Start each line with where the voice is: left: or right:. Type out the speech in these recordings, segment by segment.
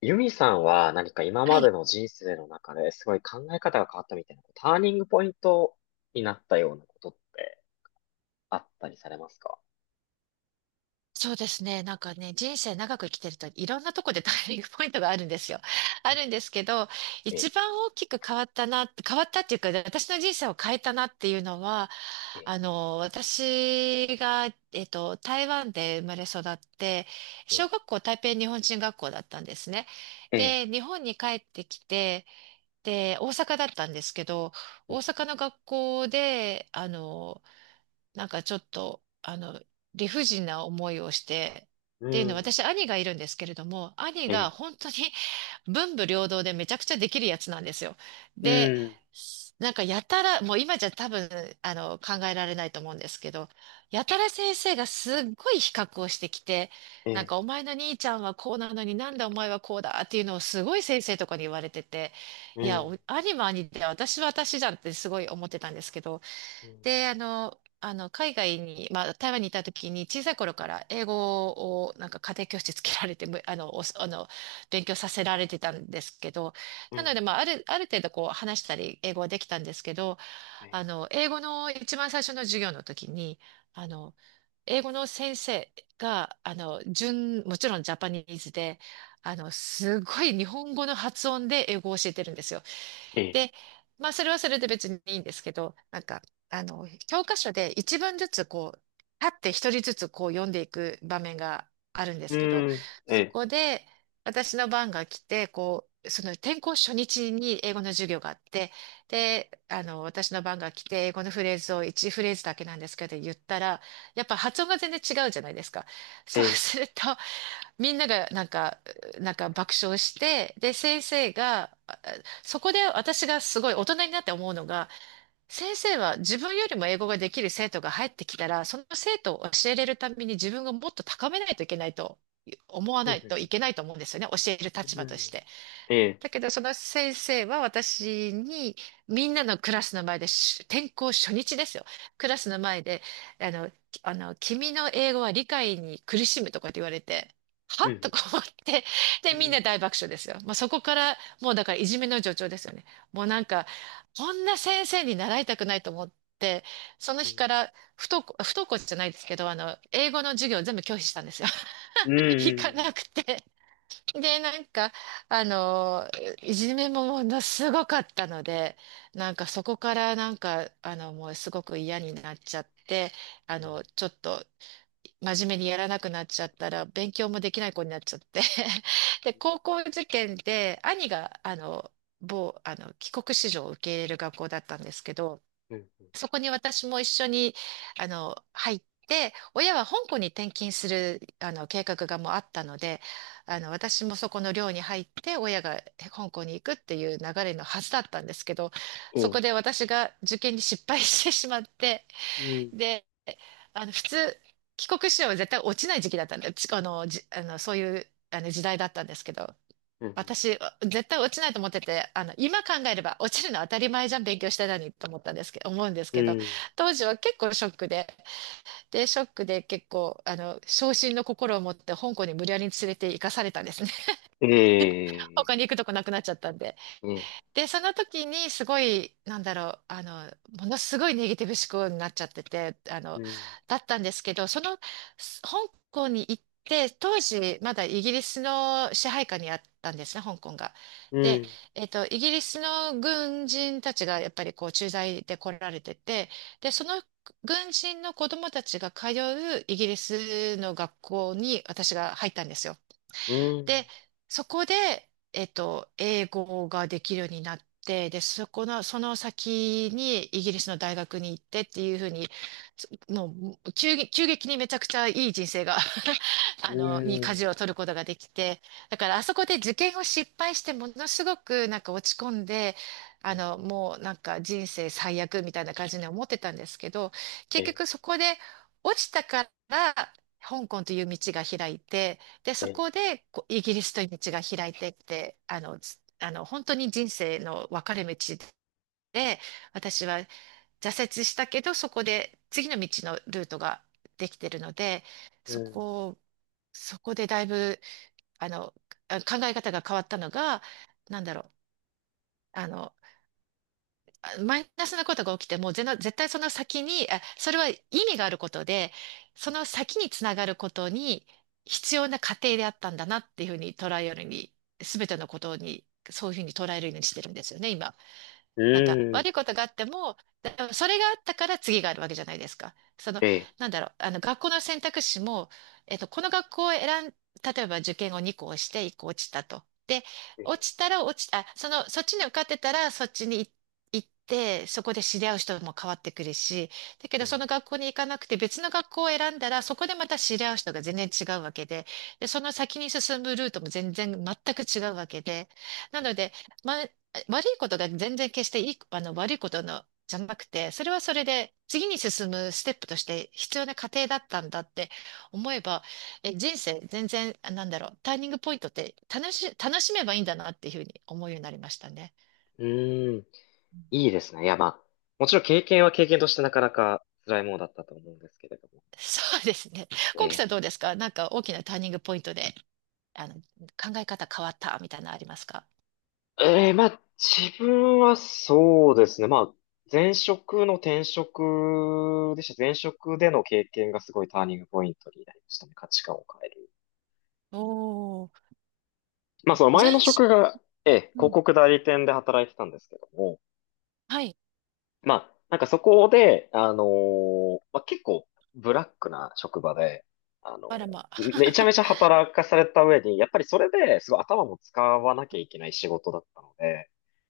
left: ユミさんは何か今
right: は
left: まで
right: い。
left: の人生の中ですごい考え方が変わったみたいな、ターニングポイントになったようなことってあったりされますか？
right: そうですね。なんかね、人生長く生きてるといろんなとこでターニングポイントがあるんですよ。
left: え
right: あ
left: ん
right: るんですけど、
left: え、
right: 一番大きく変わったな、変わったっていうか、私の人生を変えたなっていうのは、
left: え、
right: 私が、台湾で生まれ育って、
left: え、
right: 小学校台北日本人学校だったんですね。
left: え、
right: で、日本に帰ってきて、で、大阪だったんですけど、大阪の学校で、なんかちょっと、理不尽な思いをして、
left: う
right: っていうのは、
left: ん、
right: 私、兄がいるんですけれども、兄
left: え
right: が本当に 文武両道でめちゃくちゃできるやつなんですよ。
left: う
right: で、
left: ん
right: なんかやたら、もう今じゃ多分、考えられないと思うんですけど、やたら先生がすっごい比較をしてきて、
left: え、うん、
right: なん
left: え、
right: かお前の兄ちゃんはこうなのになんでお前はこうだっていうのをすごい先生とかに言われてて、
left: うん、
right: いや、
left: え
right: お兄も兄で私は私じゃんってすごい思ってたんですけど、
left: うん、
right: で、海外に、まあ、台湾にいた時に、小さい頃から英語を、なんか家庭教師つけられて、むあの、おあの、勉強させられてたんですけど、
left: う
right: な
left: ん、
right: ので、まあ、ある程度こう、話したり、英語はできたんですけど、
left: え、
right: 英語の一番最初の授業の時に、あの、英語の先生が、もちろんジャパニーズで、すごい日本語の発音で英語を教えてるんですよ。
left: え、
right: で、まあ、それはそれで別にいいんですけど、なんか、教科書で一文ずつこう、立って一人ずつこう読んでいく場面があるんで
left: う
right: すけど、
left: ん、
right: そ
left: え、
right: こで私の番が来て、こう、その転校初日に英語の授業があって、で、私の番が来て、英語のフレーズを一フレーズだけなんですけど言ったら、やっぱ発音が全然違うじゃないですか。そう
left: え、
right: すると、みんながなんか、爆笑して、で、先生が、そこで私がすごい大人になって思うのが、先生は自分よりも英語ができる生徒が入ってきたら、その生徒を教えれるために自分がもっと高めないといけないと思わ
left: うん、
right: ないとい
left: う
right: けないと思うんですよね。教える立場とし
left: ん、
right: て。
left: え、
right: だけど、その先生は私に、みんなのクラスの前で、転校初日ですよ。クラスの前で、あの、きあの、君の英語は理解に苦しむとかって言われて、は
left: う
right: と
left: ん、
right: か思って、
left: う
right: で、みん
left: ん、
right: な大爆笑ですよ。もうそこから、もうだからいじめの助長ですよね。もうなんか、こんな先生に習いたくないと思って、その
left: う
right: 日
left: ん、
right: から不登校、不登校じゃないですけど、英語の授業を全部拒否したんですよ。
left: う
right: 行か
left: ん、
right: なくて。で、なんか、あの、いじめもものすごかったので、なんかそこからなんか、もうすごく嫌になっちゃって、ちょっと真面目にやらなくなっちゃったら、勉強もできない子になっちゃって。で、高校受験で、兄が、某、帰国子女を受け入れる学校だったんですけど、
left: うん、うん、うん、
right: そこに私も一緒に、入って、親は香港に転勤する、計画がもうあったので、私もそこの寮に入って、親が香港に行くっていう流れのはずだったんですけど、
left: う
right: そ
left: ん、
right: こで私が受験に失敗してしまって、
left: うん、
right: で、普通、帰国子女は絶対落ちない時期だったんで、ちあの、じ、あの、そういう、あの時代だったんですけど、
left: うん、
right: 私、絶対落ちないと思ってて、今考えれば落ちるのは当たり前じゃん、勉強してたのにと思ったんですけど、思うんです
left: う
right: けど、
left: ん、
right: 当時は結構ショックで、で、ショックで結構、傷心の心を持って香港に無理やり連れて行かされたんですね。
left: え
right: 他に行くとこなくなっちゃったんで。
left: え
right: で、その時にすごい、なんだろう、ものすごいネガティブ思考になっちゃってて、
left: うん。
right: だったんですけど、その、香港に行って、当時、まだイギリスの支配下にあったんですね、香港が。
left: う
right: で、
left: ん。
right: イギリスの軍人たちがやっぱりこう駐在で来られてて、で、その軍人の子供たちが通うイギリスの学校に私が入ったんですよ。
left: うん。
right: で、そこで、英語ができるようになって、で、そこの、その先にイギリスの大学に行ってっていうふうに、もう急激にめちゃくちゃいい人生が
left: う
right: に
left: ん。
right: 舵を取ることができて、だからあそこで受験を失敗してものすごくなんか落ち込んで、
left: うん
right: もうなんか人生最悪みたいな感じに思ってたんですけど、結
left: え、
right: 局そこで落ちたから香港という道が開いて、で、そ
left: え、
right: こでこうイギリスという道が開いてって、あの、つあの、本当に人生の分かれ道で、私は挫折したけど、そこで次の道のルートができてるので、
left: う
right: そ
left: ん。
right: こをそこでだいぶ、あの、考え方が変わったのが、なんだろう、あの、マイナスなことが起きても、絶対その先に、それは意味があることで、その先につながることに必要な過程であったんだなっていうふうに捉えるように、すべてのことに、そういうふうに捉えるようにしてるんですよね、今。
left: う
right: なんか
left: ん。
right: 悪いことがあっても、それがあったから次があるわけじゃないですか。その、
left: え、
right: なんだろう、あの学校の選択肢も、えっと、この学校を選ん、例えば受験を2校して1校落ちたと。で、
left: え
right: 落ちたら落ち、あ、その、そっちに受かってたらそっちに行って、そこで知り合う人も変わってくるし、だけ
left: う
right: どそ
left: ん。
right: の学校に行かなくて別の学校を選んだらそこでまた知り合う人が全然違うわけで、で、その先に進むルートも全然全く違うわけで、なので、ま、悪いことが全然決していい、悪いことの、じゃなくて、それはそれで次に進むステップとして必要な過程だったんだって思えば、人生全然、なんだろう、ターニングポイントって楽しめばいいんだなっていうふうに思うようになりましたね。
left: うん。いいですね。いや、まあ、もちろん経験は経験としてなかなか辛いものだったと思うんですけれども。
right: そうですね。コウキ
left: え
right: さんどうですか、なんか大きなターニングポイントで、考え方変わったみたいなのありますか？
left: まあ、自分はそうですね。まあ、前職の転職でした。前職での経験がすごいターニングポイントになりましたね。価値観を変える。
right: おー、
left: まあ、その前
right: 全
left: の
right: 身、
left: 職が、
right: う
left: 広
right: ん、
left: 告代理店で働いてたんですけども、
right: はい、
left: まあ、なんかそこで、まあ、結構ブラックな職場で、あのー
right: あらま。
left: めちゃ めちゃ働かされた上に、やっぱりそれですごい頭も使わなきゃいけない仕事だったので、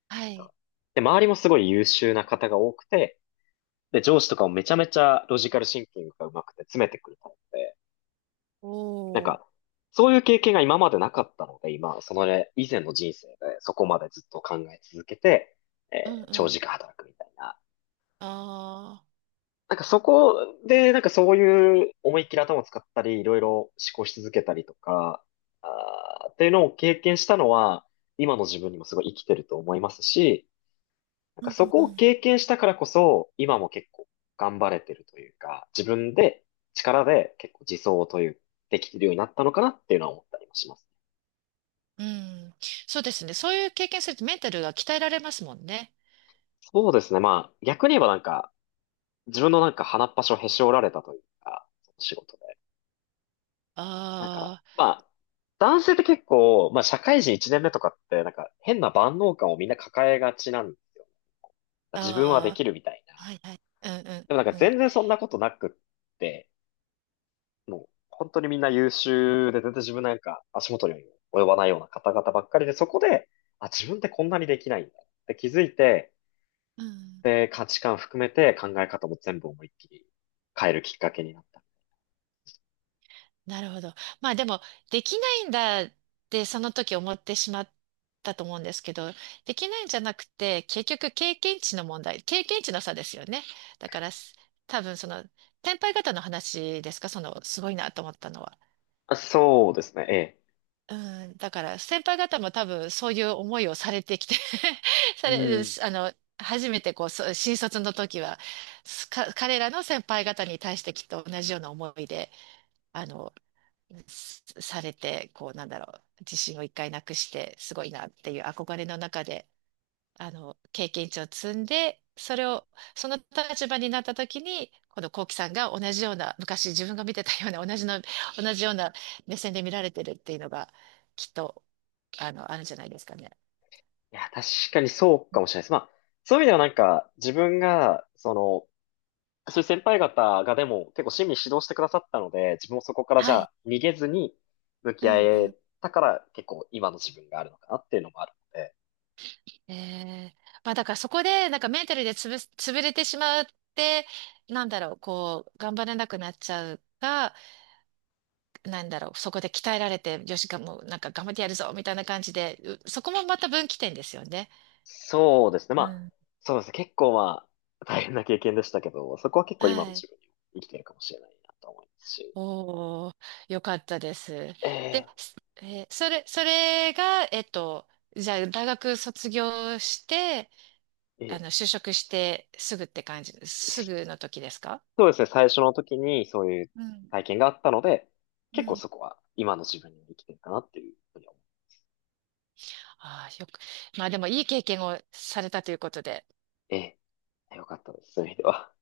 right: は
left: なん
right: い。
left: かで、周りもすごい優秀な方が多くて、で、上司とかもめちゃめちゃロジカルシンキングが上手くて詰めてくるタイプで、なん
right: おー、
left: か、そういう経験が今までなかったので、今、そのね、以前の人生でそこまでずっと考え続けて、え
right: うん
left: ー
right: う
left: 長
right: ん。
left: 時間働くみたいな、
right: あー。
left: なんかそこで、なんかそういう思いっきり頭を使ったり、いろいろ思考し続けたりとか、あーっていうのを経験したのは、今の自分にもすごい生きてると思いますし、なん
right: う
left: かそ
right: んう
left: こを
right: ん。
left: 経験したからこそ、今も結構頑張れてるというか、自分で力で結構自走という、できてるようになったのかなっていうのは思ったりもします。
right: うん、そうですね。そういう経験するとメンタルが鍛えられますもんね。
left: そうですね。まあ、逆に言えばなんか、自分のなんか鼻っ端をへし折られたというか、その仕事で。なんか、
right: あ
left: まあ、男性って結構、まあ、社会人1年目とかって、なんか、変な万能感をみんな抱えがちなんですよ。自分はで
right: あ、あ
left: きるみたい
right: あ、
left: な。
right: はいはい。うんう
left: でもなんか、
right: んうん。
left: 全然そんなことなくって、もう、本当にみんな優秀で、全然自分なんか、足元にも及ばないような方々ばっかりで、そこで、あ、自分ってこんなにできないんだって気づいて、
right: うん、
left: で、価値観含めて考え方も全部思いっきり変えるきっかけになった。
right: なるほど。まあでも、できないんだってその時思ってしまったと思うんですけど、できないんじゃなくて、結局経験値の問題、経験値の差ですよね。だから、多分その、先輩方の話ですか、その、すごいなと思ったのは。
left: あ、そうですね、ええ。
right: うん、だから先輩方も多分そういう思いをされてきて さ
left: う
right: れ、
left: ん。
right: あの、初めてこう、そう新卒の時は、彼らの先輩方に対してきっと同じような思いで、あの、すされて、こう、なんだろう、自信を一回なくして、すごいなっていう憧れの中で経験値を積んで、それを、その立場になった時に、この幸輝さんが同じような、昔自分が見てたような、同じの、同じような目線で見られてるっていうのが、きっと、あるんじゃないですかね。
left: いや、確かにそうかもしれないです。まあ、そういう意味ではなんか、自分が、その、そういう先輩方がでも結構親身に指導してくださったので、自分もそこからじ
right: は
left: ゃ
right: い。
left: あ逃げずに向
right: う
left: き合
right: んう
left: え
right: ん。
left: たから結構今の自分があるのかなっていうのもあるので、
right: ええ、まあだからそこで、なんかメンタルで潰す、潰れてしまって、なんだろう、こう、頑張れなくなっちゃうか、なんだろう、そこで鍛えられて、よし、もう、なんか頑張ってやるぞ、みたいな感じで、そこもまた分岐点ですよね。
left: そうですね。ま
right: う
left: あ、
right: ん、
left: そうですね。結構まあ、大変な経験でしたけど、そこは結構今の
right: はい。
left: 自分にも生きてるかもしれないなと思いますし。
right: おー、よかったです。
left: え
right: で、
left: え、
right: すえーそれが、じゃあ、大学卒業して、
left: え
right: 就職してすぐって感じ、す
left: え、
right: ぐの時ですか？
left: そうですね、最初の時にそういう
right: うん。
left: 体験があったので、
right: う
left: 結構
right: ん。
left: そこは今の自分に生きてるかなっていうふうに思う。
right: ああ、まあでもいい経験をされたということで。
left: ええ、よかったです、そういう意味では。